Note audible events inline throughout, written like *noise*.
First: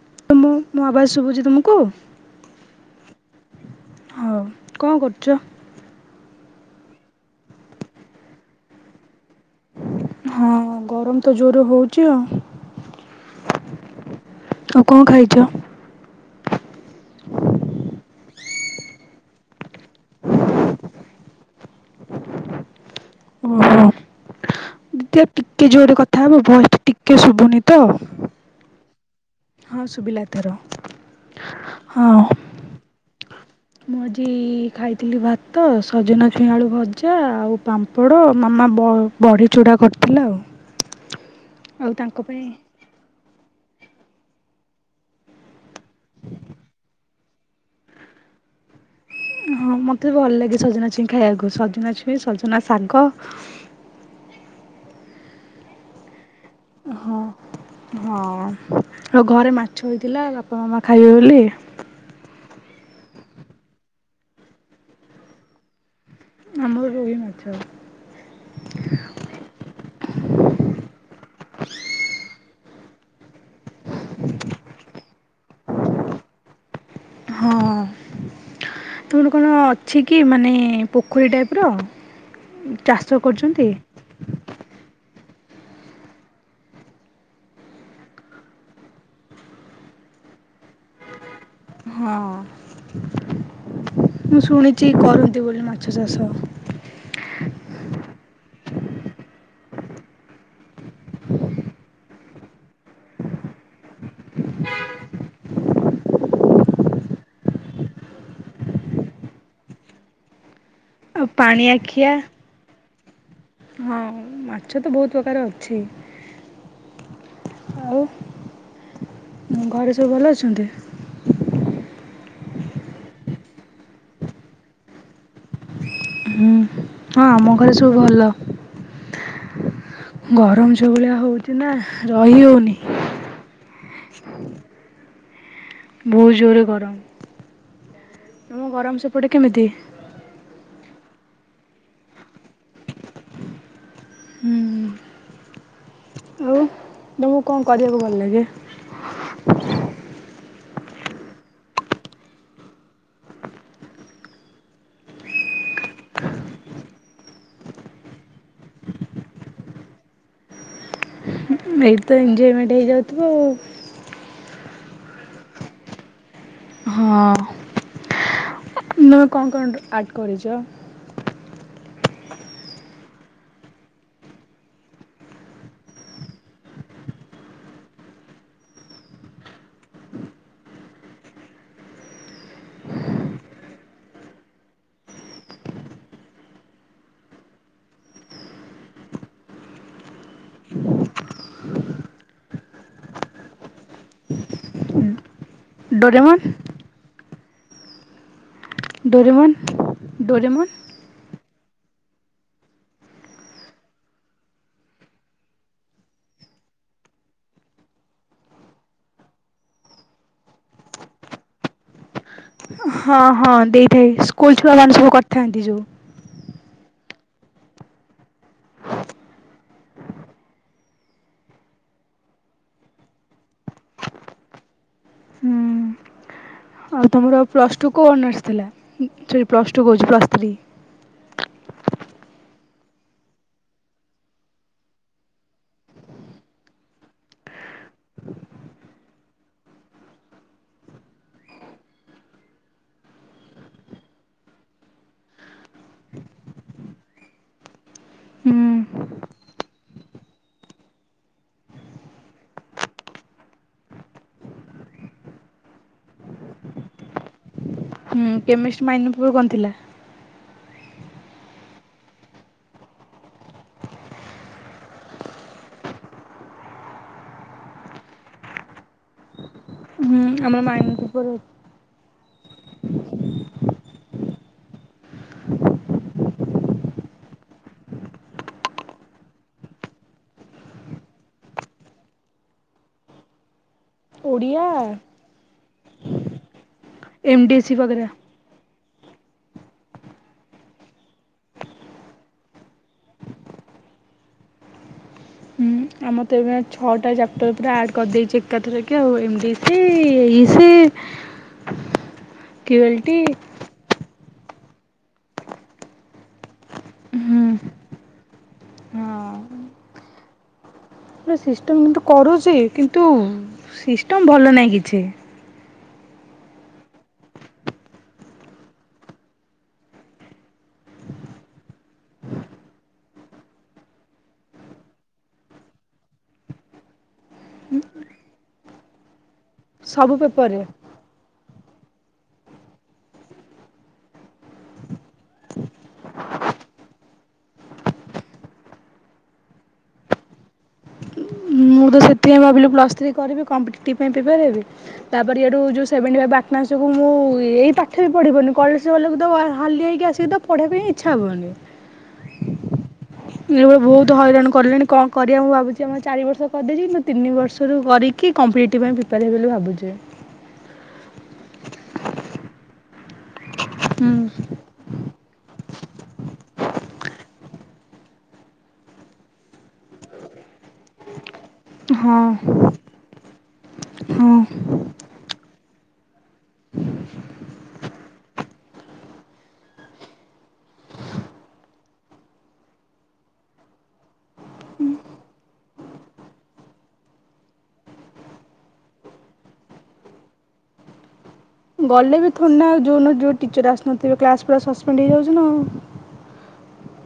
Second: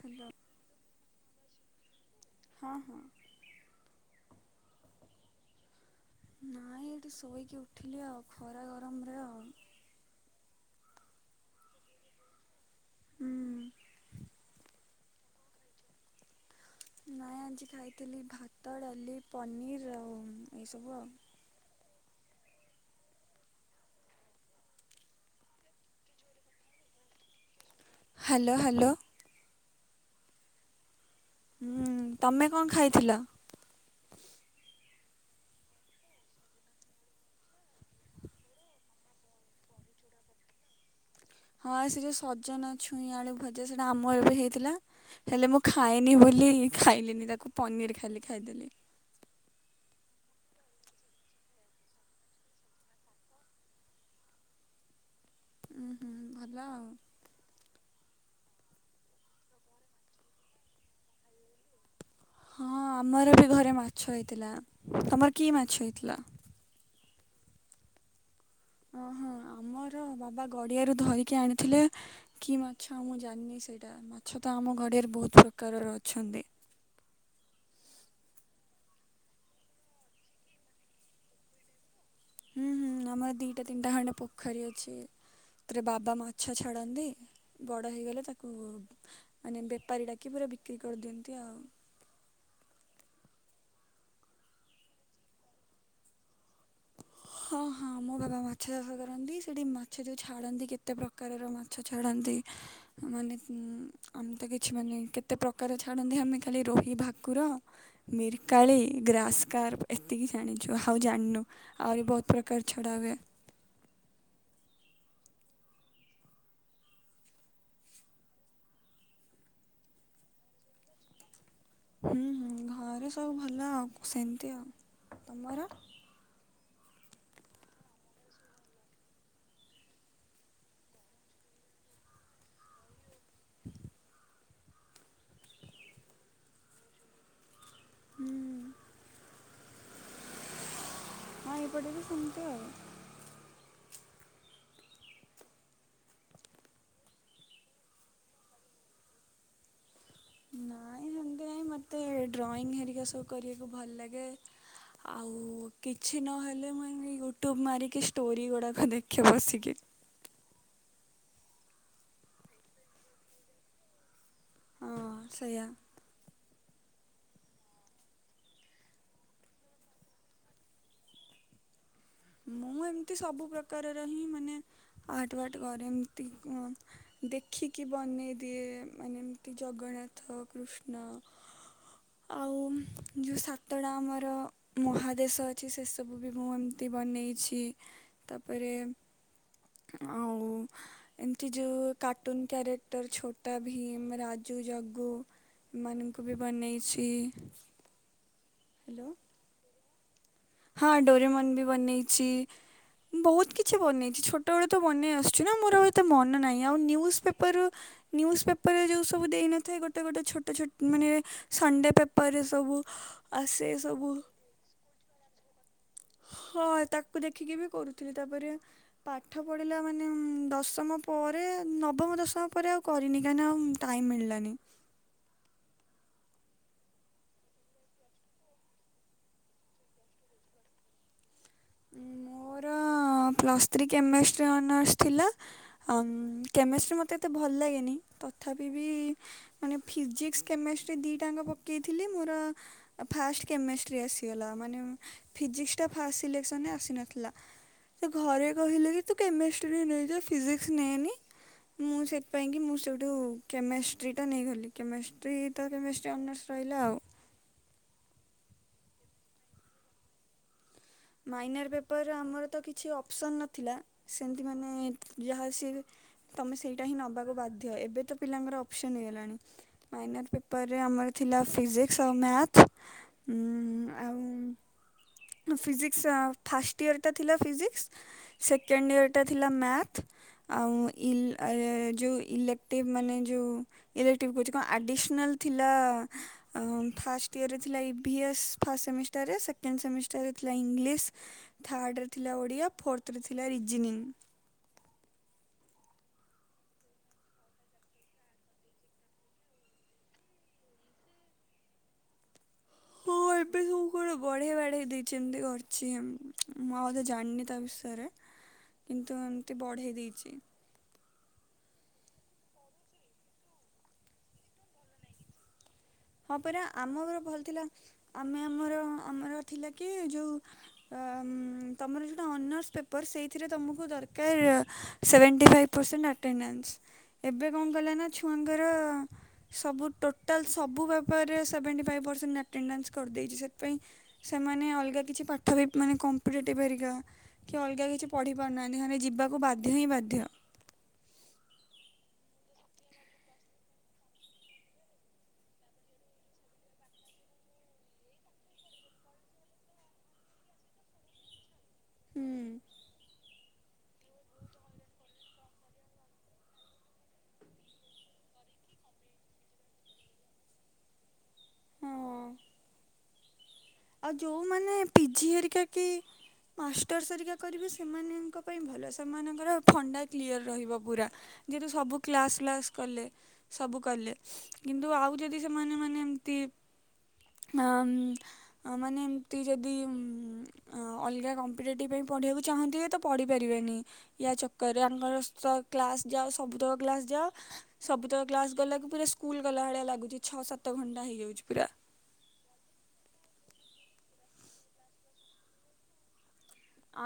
ହେଲା *unintelligible* ମୋ ଆବାଶ ଶୁଭୁଛି ତୁମକୁ ହଁ ହଁ ହଉ କଣ କରୁଛ? ନାଇଁ ଏଇଠି ଶୋଇକି ଉଠିଲି ଆଉ ଖରା ଗରମରେ ଆଉ ହଁ ଗରମ ତ ଜୋର ହଉଚ ଆଉ ହୁଁ ଆଉ କଣ ଖାଇଚ? ନାଇଁ ଆଜି ଖାଇଥିଲି ଭାତ ଡାଲି ପନିର ଆଉ ଏଇସବୁ ଆଉ ଓହୋ ଦିଦି ଆଉ ଟିକେ ଜୋରରେ କଥାହବ ଭଏଶ ଟା ଟିକେ ଶୁଭୁନି ତ ହ୍ୟାଲୋ ହ୍ୟାଲୋ ହଁ ଶୁଭିଲା ଏ ଥର ହୁଁ ତମେ କଣ ଖାଇଥିଲ? ମୁଁ ଆଜି ଖାଇଥିଲି ଭାତ ସଜନା ଛୁଇଁଆଳୁ ଭଜା ଆଉ ପାମ୍ପଡ଼ ମାମା ବ ବଢ଼ି ଚୂଡ଼ା କରିଥିଲା ଆଉ ହଁ ଆଉ ସେ ଯୋଉ ତାଙ୍କ ପାଇଁ ସଜନା ଛୁଇଁ ଆଳୁ ଭଜା ସେଇଟା ଆମର ଏବେ ହେଇଥିଲା ହେଲେ ମୁଁ ଖାଏନି ବୋଲି ଖାଇଲିନି ତାକୁ ପନିର ଖାଲି ଖାଇଦେଲି ହଁ ମତେ ବି ଭଲ ଲାଗେ ସଜନା ଛୁଇଁ ଖାଇବାକୁ ସଜନା ଛୁଇଁ ସଜନା ଶାଗ ଉୁଁ ହୁଁ ଭଲ ଆଉ। ହଁ ହଁ ଆଉ ଘରେ ମାଛ ହେଇଥିଲା ବାପା ମାମା ଖାଇବେ ବୋଲି ହଁ ଆମର ବି ଘରେ ମାଛ ହେଇଥିଲା ତମର କି ମାଛ ହେଇଥିଲା? ଆମର ରୋହି ମାଛ ଓହଁ ଆମର ବାବା ଗଡିଆରୁ ଧରିକି ଆଣିଥିଲେ କି ମାଛ ମୁଁ ଜାଣିନି ସେଇଟା ମାଛ ତ ଆମ ଗଡିଆରେ ବହୁତ ପ୍ରକାରର ଅଛନ୍ତି ହଁ ତୁମର କଣ ଅଛି କି ମାନେ ପୋଖରୀ ଟାଇପ ର ହୁଁ ହୁଁ ଚାଷ ଆମର ଦିଇଟା କରୁଛନ୍ତି? ତିନିଟା ଖଣ୍ଡେ ପୋଖରୀ ଅଛି ଥିରେ ବାବା ମାଛ ଛାଡ଼ନ୍ତି ବଡ଼ ହେଇଗଲେ ତାକୁ ମାନେ ବେପାରୀ ଡାକି ପୁରା ବିକ୍ରି କରିଦିଅନ୍ତି ଆଉ ହଁ ମୁଁ ଶୁଣିଛି କରନ୍ତି ବୋଲି ମାଛ ଚାଷ ହ *unintelligible* ହଁ ହଁ ମୋ ବାପା ମାଛ ଚାଷ କରନ୍ତି ସେଇଠି ମାଛ ଯେଉଁ ଛାଡ଼ନ୍ତି କେତେ ପ୍ରକାରର ମାଛ ଛାଡ଼ନ୍ତି ମାନେ ଉଁ ଆମେ ତ କିଛି ମାନେ କେତେ ପ୍ରକାର ଛାଡ଼ନ୍ତି ଆମେ ଖାଲି ରୋହି ଭାକୁର ମିର କାଳି ଗ୍ରାସ୍ କାର୍ ଏତିକି ଜାଣିଛୁ ଆଉ ଜାଣିନୁ ଆହୁରି ବହୁତ ପ୍ରକାର ଛଡା ହୁଏ ହଁ ମାଛ ତ ବହୁତ ପ୍ରକାର ଅଛି ଆଉ ଘରେ ସବୁ ଭଲ ଅଛନ୍ତି? ହୁଁ ହୁଁ ଘରେ ସବୁ ଭଲ ଆଉ ସେମତି ଆଉ ତମର ହୁଁ ହଁ ଆମ ଘରେ ସବୁ ଭଲ ଗରମ ଯୋଉ ଭଳିଆ ହଉଛି ନା ରହି ହଉନି ଭହୁ ଜୋରେ ଗରମ ହୁଁ ତମ ଗରମ ସେପଟେ କେମିତି? ହଁ ଏପଟେ ବି ସେମିତି ଆଉ। ହୁଁ। ଆଉ ତମକୁ କଣ କରିବାକୁ ଭଲ ଲାଗେ *unintelligible* ଦେଂ ମୋତେ ଡ୍ରଇଂ ହେରିକା ସବୁ କରିବାକୁ ଭଲ ଲାଗେ। ଆଉ କିଛି ନହେଲେ ମୁଁ ଏମିତି ୟୁଟ୍ୟୁବ୍ ମାରିକି ଷ୍ଟୋରି ଗୁଡ଼ାକ ଦେଖେ ବସିକି। ଏଇଠି ତ ଏଜୟମେଣ୍ଟ ହେଇଯାଉଥୁବ ଆଉ। ହଁ ସେଇଆ। ହଁ *unintelligible* କଣ କଣ ଗୋଟେ ଆର୍ଟ କରିଚ? ମୁଁ ଏମିତି ସବୁ ପ୍ରକାରର ହିଁ ମାନେ ଆଟ ୱାର୍ଟ କରେ ଏମତି କଁ ଦେଖିକି ବନେଇ ଦିଏ ମାନେ ଏମିତି ଜଗନ୍ନାଥ କୃଷ୍ଣ। ଆଉ ଯଉ ସାତଟା ଆମର ମହାଦେଶ ଅଛି ସେସବୁ ବି ମୁଁ ଏମିତି ବନେଇଛି ତାପରେ ଆଉ ଏମିତି ଯଉ କାର୍ଟୁନ୍ କ୍ୟାରେକ୍ଟର ଛୋଟା ଭୀମ ରାଜୁ ଜଗୁ। ମାନଙ୍କୁ ବି ଡୋରେମନ୍ ବନେଇଛି। Hello Doraemon Doraemon. ହଁ ଡୋରେମନ ବି ବନେଇଚି। ମୁଁ ବହୁତ କିଛି ବନେଇଛି ଛୋଟବେଳୁ ତ ବନେଇ ଆସୁଚି ନା ମୋର ଆଉ ଏତେ ମନ ନାହିଁ ଆଉ ନ୍ୟୁଜ୍ ପେପର- ନ୍ୟୁଜ୍ ପେପରରେ ଯଉ ସବୁ ଦେଇନଥାଏ ଗୋଟେ ଗୋଟେ ଛୋଟ ଛୋ ମାନେ ସଣ୍ଡେ ପେପରରେ ସବୁ ଆସେ ସବୁ। କୋଲ୍ ଛୁଆ ମାନ ସବୁ କରିଥାନ୍ତି ଯଉ। ହଁ ତାକୁ ଦେଖିକି ବି କରୁଥିଲି ତାପରେ ପାଠ ପଢ଼ିଲା ମାନେ ଉଂ ଦଶମ ପରେ ନବମ ଦଶମ ପରେ ଆଉ କରିନି କାହିଁନା ଟାଇମ୍ ମିଳିଲାନି। ହୁଁ ଆଉ ତୁମର ପ୍ଲସ୍ ଟୁ କଉ ଅନର୍ସ ଥିଲା *unintelligible* ପ୍ଲସ୍ ଟୁ କହୁଛି ପ୍ଲସ୍ ଥ୍ରୀ? ମୋର ପ୍ଲସ୍ ଥ୍ରୀ କେମେଷ୍ଟ୍ରି ଅନର୍ସ ଥିଲା। ଆମ୍ କେମେଷ୍ଟ୍ରି ମତେ ଏତେ ଭଲ ଲାଗେନି ତଥାପି ବି ମାନେ ଫିଜିକ୍ସ କେମେଷ୍ଟ୍ରି ଦିଟାଙ୍କ ପକେଇଥିଲି ମୋର ଫାଷ୍ଟ କେମେଷ୍ଟ୍ରି ଆସିଗଲା ମାନେ ଫିଜିକ୍ସଟା ଫାଷ୍ଟ ସିଲେକ୍ସନେ ଆସିନଥିଲା। ସେ ଘରେ କହିଲେ କି ହୁଁ ତୁ କେମିଷ୍ଟ୍ରି ନେଇଯା ଫିଜିକ୍ସ ନେଏନି। ମୁଁ ସେଥିପାଇଁ କିି ମୁଁ ସେଇଠୁ କେମେଷ୍ଟ୍ରି ଟା ନେଇଗଲି କେମେଷ୍ଟ୍ରି ତ କେମିଷ୍ଟ୍ରି ଅନର୍ସ ରହିଲା ଆଉ। ହଁ କେମିଷ୍ଟ ମାଇନପୁର କଣ ଥିଲା? ମାଇନର୍ ପେପର ଆମର ତ କିଛି ଅପସନ୍ ନଥିଲା ସେମିତି ମାନେ ଯାହା ସି ତମେ ସେଇଟା ହିଁ ନବାକୁ ବାଧ୍ୟ ଏବେ ତ ପିଲାଙ୍କର ଅପସନ ହେଇଗଲାଣି। ହୁଁ ମାଇନର୍ ପେପରରେ ମାଇନର ଆମର ପେପର ଥିଲା ଫିଜିକ୍। ଶୋ ମ୍ୟାଥ ଓଁ ଆଉ ଫିଜିକିସ୍ସ *unintelligible* ଫାଷ୍ଟ ଇୟରଟା ଥିଲା ଫିଜିକ୍ସ ସେକେଣ୍ଡ ଇୟରଟା ଥିଲା ମ୍ୟାଥ୍। ଆଉ ଇଲ ଆ ଯଉ ଇଲେକ୍ଟିଭ ମାନେ ଯଉ ଇଲେକ୍ଟିଭ୍ କହୁଛି କଣ ଓଡ଼ିଆ ଆଡ଼ିସନାଲ୍ ଥିଲା ଅ ଫାଷ୍ଟ ଏମ୍ ଡି ଇୟରରେ ସି ଥିଲା ବଗେରା। ଇଭି ଏସ୍ ଫାର୍ଷ୍ଟ ସେମିଷ୍ଟାରରେ ସେକଣ୍ଡ ସେମିଷ୍ଟାରରେ ଥିଲା ଇଂଲିଶ ଥାର୍ଡ଼ରେ ଥିଲା ଓଡ଼ିଆ ଫୋରଥ ରେ ଥିଲା ରିଜନିଂଙ୍ଗ୍। ହୁଁ ଆମର ତ ଏବେ ଛଅଟା ଚାପ୍ଟର ପୁରା ଆଡ୍ କରିଦେଇଚି ଏକାଥରେ କି ଆଉ *unintelligible* ଇସି କେ ବାଲଟି ଏ ସବୁ କ ବଢେଇ ବଢେଇ ଦେଇଛି ଏମତି କରିଛି *unintelligible* ମୁଁ ଆଉ ତ ଜାଣିନି ତା ହୁଁ। ବିଷୟରେ କିନ୍ତୁ ହଁ ଏମିତି ବଢ଼େଇ ଦେଇଛି ସିଷ୍ଟମ୍ କିନ୍ତୁ କରୁଛି କିନ୍ତୁ ସିଷ୍ଟମ୍ ଭଲ ନାହିଁ କିଛି ହଁ ପରା ଆମ ଘର ଭଲ ଥିଲା ଆମେ ଆମର ଆମର ଥିଲା କି ଯୋଉ ଅ ତମର ଯୋଉଟା ଅନର୍ସ ପେପର ସେଇଥିରେ ତମକୁ ଦରକାର ସେଭେଣ୍ଟି ଫାଇଭ୍ ପରସେଣ୍ଟ ଆଟେଣ୍ଡାନ୍ସ ଏବେ କଣ କଲା ନା ଛୁଆଙ୍କର ସବୁ ଟୋଟାଲ୍ ସବୁ ପେପରରେ ସେଭେଣ୍ଟି ଫାଇଭ୍ ପରସେଣ୍ଟ ଆଟେଣ୍ଡାନ୍ସ କରିଦେଇଛି ସେଥିପାଇଁ ସେମାନେ ଅଲଗା କିଛି ପାଠ ବି ମାନେ କମ୍ପିଟେଟିଭ୍ ହେରିକା କିଏ ଅଲଗା କିଛି ପଢ଼ି ପାରୁନାହାନ୍ତି ହେଲେ ଯିବାକୁ ବାଧ୍ୟ ହିଁ ବାଧ୍ୟ ମୁଁ ତ ସେଥିପାଇଁ ଭାବିଲି ପ୍ଲସ୍ ଥ୍ରୀ କରିବି କମ୍ପିଟିଭ ପାଇଁ ପିପାର ହେବି ତାପରେ ଇଆଡୁ ଯୋଉ ସେଭେଣ୍ଟି ଫାଇଭ ଆଟନାସ ମୁଁ ଏଇ ପାଠ ବି ପଢିବନି କଲେଜ ଗଲେକୁ ତ ହାଁ ହାଲିଆ ହେଇକି ଆସିବି ସେ ତ ପଢିବା ପାଇଁ ଇଛା ହେବନି ହୁଁ। ଇଲେବେଳ ବହୁତ ହଇରାଣ କଲେଣି କଣ କରିବା ମୁଁ ଭାବୁଛି ଆମର ଚାରି ବର୍ଷ କରିଦେଇଛି ମୁୁ ତିନି ବର୍ଷରୁ କରିିକ୍ କି କମ୍ପ୍ଲିଟିଟି ପାଇଁ ଫିପାରିବ ବୋଲି ଭାବୁଛି ହଁ। ହୁଁ ଆଉ ଯୋଉମାନେ ପିଜି ହେରିକା କି ମାଷ୍ଟର୍ ସରିକା କରିବି ସେମାନଙ୍କ ପାଇଁ ଭଲ ସେମାନଙ୍କର ଫଣ୍ଡା କ୍ଲିଅର ରହିବ ପୁରା ଯେହେତୁ ସବୁ କ୍ଲାସ୍ ହଁ ଫ୍ଲାସ୍ କଲେ ସବୁ କଲେ ହଁ। କିନ୍ତୁ ଆଉ ଯଦି ସେମାନେ ମାନେ ଏମତି ଅଁ ଅ ମାନେ ତୁ ଯଦି ଅଲଗା କମ୍ପିଟେଟିଭ୍ ପାଇଁ ପଢ଼ିବାକୁ ଚାହୁଁଥିବେ ତ ପଢ଼ିପାରିବେନି ୟା ଚକର ରେ ଆମର କ୍ଲାସ୍ ଯାଅ ସବୁ ତକ କ୍ଲାସ୍ ଯାଅ ସବୁତକ କ୍ଲାସ୍ ଗଲାକୁ ପୁରା ସ୍କୁଲ ଗଲା ଭଳିଆ ଲାଗୁଛି ଛଅ ସାତ ଘଣ୍ଟା ହେଇଯାଉଛି ପୁରା ଗଲେ ବି ଥଣ୍ଡା ଆଉଁ ଯେଉଁ ଟିଚର୍ ଆସୁନଥିବେ କ୍ଲାସ୍ ପୁରା ସସ୍ପେଣ୍ଡ ହେଇଯାଉଛି ନାଁ ଆଉ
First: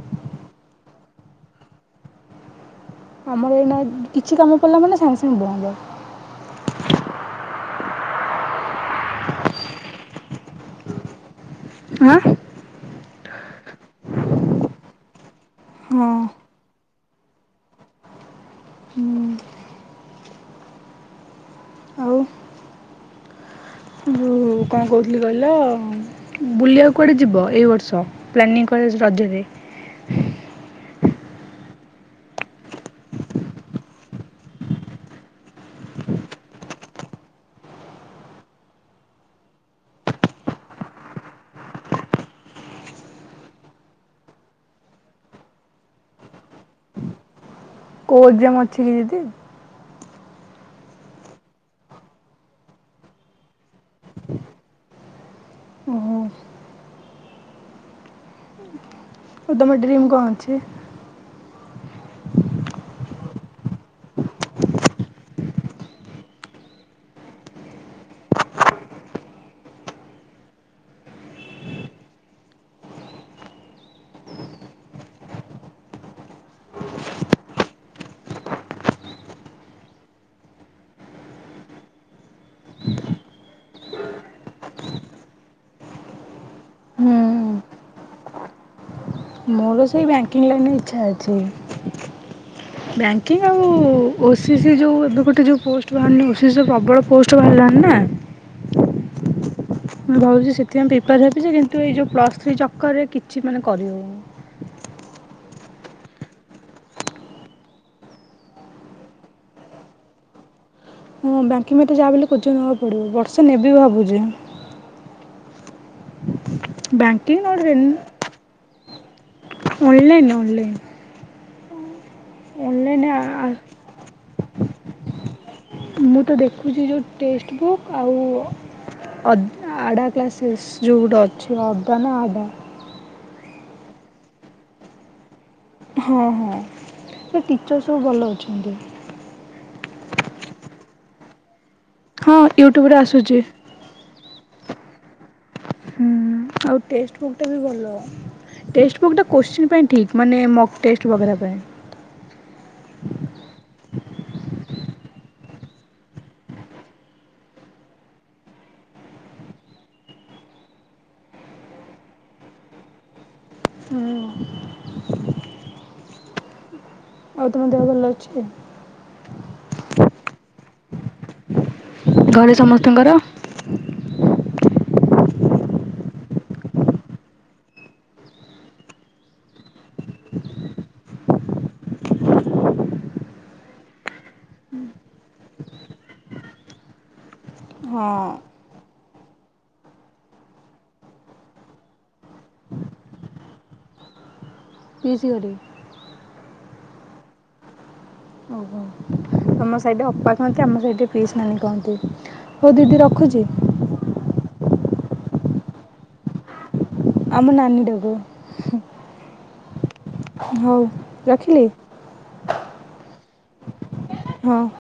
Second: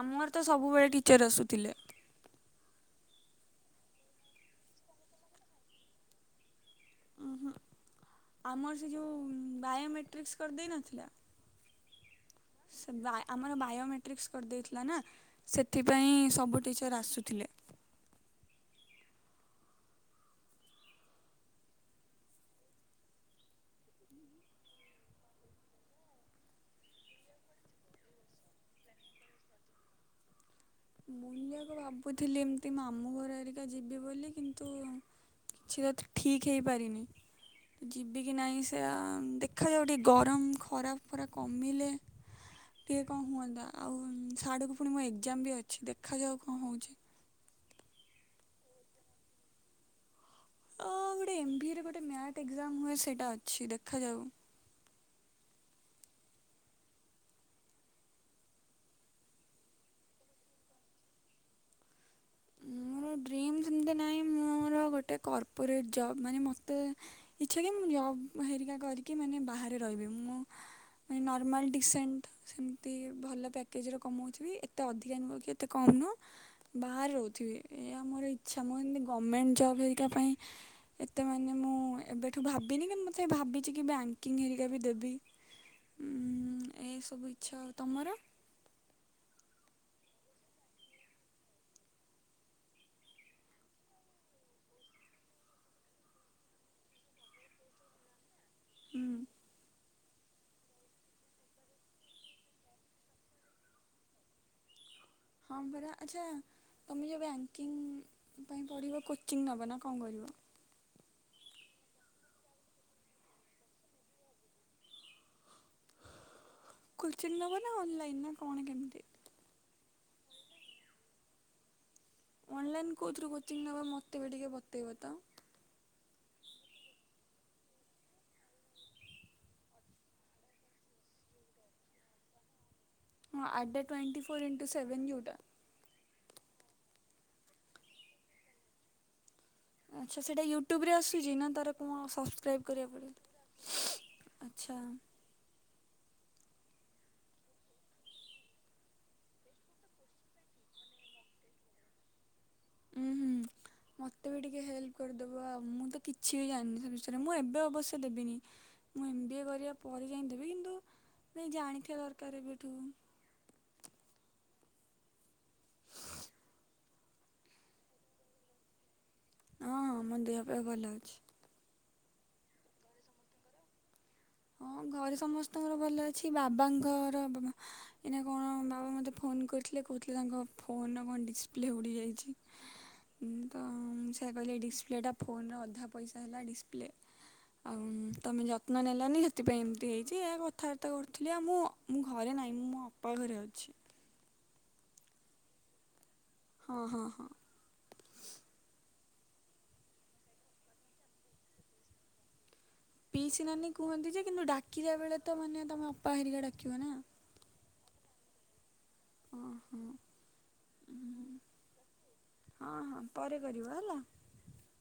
ଆମର ତ ସବୁବେଳେ ଟିଚର୍ ଆସୁଥିଲେ। ଆମର ଏଇନା କିଛି କାମ ପଡ଼ିଲା ମାନେ ସାଙ୍ଗେ ସାଙ୍ଗେ ବନ୍ଦ ଓହୁ ଆମର ସେ ଯେଉଁ ବାୟୋମେଟ୍ରିକ୍ସ କରିଦେଇ ନ ଥିଲା ଆଁ ସେ ବା ଆମର ବାୟୋମେଟ୍ରିକ୍ସ କରିଦେଇଥିଲା ନାଁ ସେଥିପାଇଁ ହଁ ସବୁ ଟିଚର୍ ଆସୁଥିଲେ ହୁଁ। ଆଉ ମୁଁ କଣ କହୁଥିଲି କହିଲ ବୁଲିବାକୁ କୁଆଡ଼େ ଯିବ ଏଇ ବର୍ଷ ପ୍ଲାନିଂ କୁଆଡେ ହେଇଚି ରଜରେ? ବୁଲି ବାକୁ ଭାବୁଥିଲି ଏମତି ମାମୁଁ ଘର ଘରିକା ଯିବି ବୋଲି କିନ୍ତୁ ସେଟା ତ ଠିକ୍ ହେଇପାରିନି ଯିବ କିି ନାହିଁ ସେୟା ଦେଖାଯାଉ ଟିକେ ଗରମ ଖରାପ ଫରା କମିଲେ ଟିକଏ କଣ ହୁଅନ୍ତା ଆଉ ସାଡ଼କୁ ପୁଣି ମୋ ଏକ୍ଜାମ ବି ଅଛି ଦେଖାଯାଉ କଣ ହଉଛି କୋଉ ଏକଜାମ୍ ଅଛି କି ଦିଦି? ଅଁ ଗୋଟେ ଏମଭିରେ ଗୋଟୋ *inaudible* ଏକଜାମ୍ ହୁଏ ସେଇଟା ଅଛି ଦେଖାଯାଉ ଓହୋ ଆଉ ତମ ଡ୍ରିମ୍ କଣ ଅଛି? ମୋର ଡ୍ରିମ୍ ସେମତି ନାହିଁ ମୋର ଗୋଟେ କର୍ପୋରେଟ୍ ଜବ୍ ମାନେ ମୋତେ ଇଚ୍ଛା କି ମୁଁ ଜବ୍ ହେରିକା କରିକି ମାନେ ବାହାରେ ରହିବି ମୁଁ ଆମେ ନର୍ମଲ ଡିସେଣ୍ଟ ସେମତି ଭଲ ପ୍ୟାକେଜରେ କମାଉଥିବି ଏତେ ଅଧିକା ନୁହଁ କି ଏତେ କମ ନୁହଁ ବାହାରେ ରହୁଥିବି ଏହା ମୋର ଇଚ୍ଛା ମୁଁ ଏମିତି ଗଭର୍ଣମେଣ୍ଟ ଜବ୍ ହେରିକ ପାଇଁ ଏତେ ମାନେ ମୁଁ ଏବେଠୁ ଭାବିନି କି ମୋତେ ଭାବିଛି କି ବ୍ୟାଙ୍କିଙ୍ଗ୍ ହେରିକା ବି ଦେବି। ଉଁ ହୁଁ ଏସବୁ ଇଚ୍ଛା ତମର, ମୋର ସେଇ ବ୍ୟାଙ୍କିଙ୍ଗ ଲାଇନ ଇଚ୍ଛା ଅଛି। ବ୍ୟାଙ୍କିଙ୍ଗ ଆଉ ଓ ସି ସି ଯେଉଁ, ଏବେ ଗୋଟେ ଯେଉଁ ପୋଷ୍ଟ ବାହାରିଲି ଓ ସି ସି ପ୍ରବଳ ପୋଷ୍ଟ ବାହାରିଲାାନି ନା। ହୁଁ, ମୁଁ ଭାବଛି ସେଥିପାଇଁ ପ୍ରିପାର ହେବିଜେ କିନ୍ତୁ ଏଇ ଯୋଉ ପ୍ଲସ୍ ଥ୍ରୀ ଚକରେ କିଛି ମାନେ କରିହଉନି। ହଁ ପରା ଆଛା। ତୁମେ ଯେଉ ବ୍ୟାଙ୍କିଙ୍ଗ ପାଇଁ ପଢ଼ିବ କୋଚିଂ ନବ ନା କଣ କରିବ। ହଁ ବ୍ୟାଙ୍କି ମତେ ଯାହା ବୋଲି କୋଚିଂ ନେବାକୁ ପଡିବ। ବର୍ଷେ ନେବି ଭାବୁଛି, କୋଚିଂ ବ୍ୟାଙ୍କିଙ୍ଗ ନେବ ନା ନହେଲେ ଅନଲାଇନ ନା କଣ କେମିତି? ଅନଲାଇନ୍ ଅନଲାଇନ୍, ଅନଲାଇନ୍ କଉଁଥିରୁ କୋଚିଂ ନେବେ ମୋତେ ବି ଟିକେ ବତେଇବ ତ। ମୁଁ ତ ଦେଖୁଛି ଯେଉଁ ଟେକ୍ସ ବୁକ୍ ଆଉ, ଅ ଆଡ଼ା କ୍ଲାସେସ୍ ଯେଉଗୋଟେ ଅଛି ଆଦା ନା ଆଡ଼ା। ହଁ ଆଦା ଟ୍ୱେଣ୍ଟି ଫୋର ଇଣ୍ଟୁ ସେଭେନ୍ଉଟା। ହଁ ହଁ ଏ ଟିଚର୍ ସବୁ ଭଲ ଅଛନ୍ତି। ଆଚ୍ଛା ସେଇଟାୟୁଟ୍ୟୁବରେ ଆସୁଛି ନା ତାର ହଁ ୟୁଟ୍ୟୁବ ରେ ଆସୁଛି। ଆଛା, ହୁଁ ଆଉ ଟେଷ୍ଟ ବୁକ୍ ଟା ବି ଭଲ। ଟେଷ୍ଟ ଵୁକ୍ ଟା କ୍ଯୁସିନ୍ ପାଇଁ ଠିକ୍ ମାନେ ମ ଟେଷ୍ଟ ପାଇଁ। ଉଁ ହୁଁ, ମୋତେ ବି ଟିକେ ହେଲ୍ପ କରିଦେବ, ଆଉ ମୁଁ ତ କିଛି ବି ଜାଣିନି ସେ ବିଷୟରେ ମୁଁ ଏବେ ଅବଶ୍ୟ ଦେବିନି। ମୁଁ ଏମ୍ ବି ଏ କରିବା ପରେ ଯାଇ ଦେବି। କିନ୍ତୁ ଜାଣିଥିବା ଦରକାର ଏବେଠୁ ହୁଁ, ଆଉ ତମେ ଦେହ ଭଲ ଅଛି? ହଁ ମୋ ଦେହପା ଭଲ ଅଛି। ଘରେ ସମସ୍ତଙ୍କର, ହଁ ଘରେ ସମସ୍ତଙ୍କର ଭଲ ଅଛି। ବାବାଙ୍କର, ଏଇନା କଣ ବାବା ମୋତେ ଫୋନ କରିଥିଲେ। କହୁଥିଲେ ତାଙ୍କ ଫୋନର କଣ ଡିସପ୍ଲେ ଉଡ଼ିଯାଇଛି। ତ ସେୟା କହିଲି ଡିସପ୍ଲେଟା ଫୋନରେ ଅଧା ପଇସା ହେଲା ଡିସପ୍ଲେ। ଆଉ ହଁ ତମେ ଯତ୍ନ ନେଲେ, ନାନି ସେଥିପାଇଁ ଏମିତି ହେଇଛି, ଏହା କଥାବାର୍ତ୍ତା କରୁଥିଲି ଆଉ ମୁଁ ମୋ ଘରେ ନାହିଁ ମୁଁ ମୋ ଅପା ଘରେ ଅଛି। ପିଇସି ଘରେ। ହଁ ହଁ ହଁ। ଓହୋ ତମ ସାଇଡ଼ରେ ଅପା କହନ୍ତି, ଆମ ସାଇଡ଼ରେ ପିଇସି ନାନୀ କୁହନ୍ତି। ପିଇସି ନାନୀ କୁହନ୍ତି, ଯେ କିନ୍ତୁ ଡାକିଯା ବେଳେ ତ ମାନେ ତମ ଅପା ହେରିକା ଡାକିବ ନା। ଆମେ ନାନୀ ଡାଗୁ। ହଁ ହଁ ହଉ ରଖିଲି। ହଁ ହଁ ପରେ କରିବ ହେଲା। ହଁ,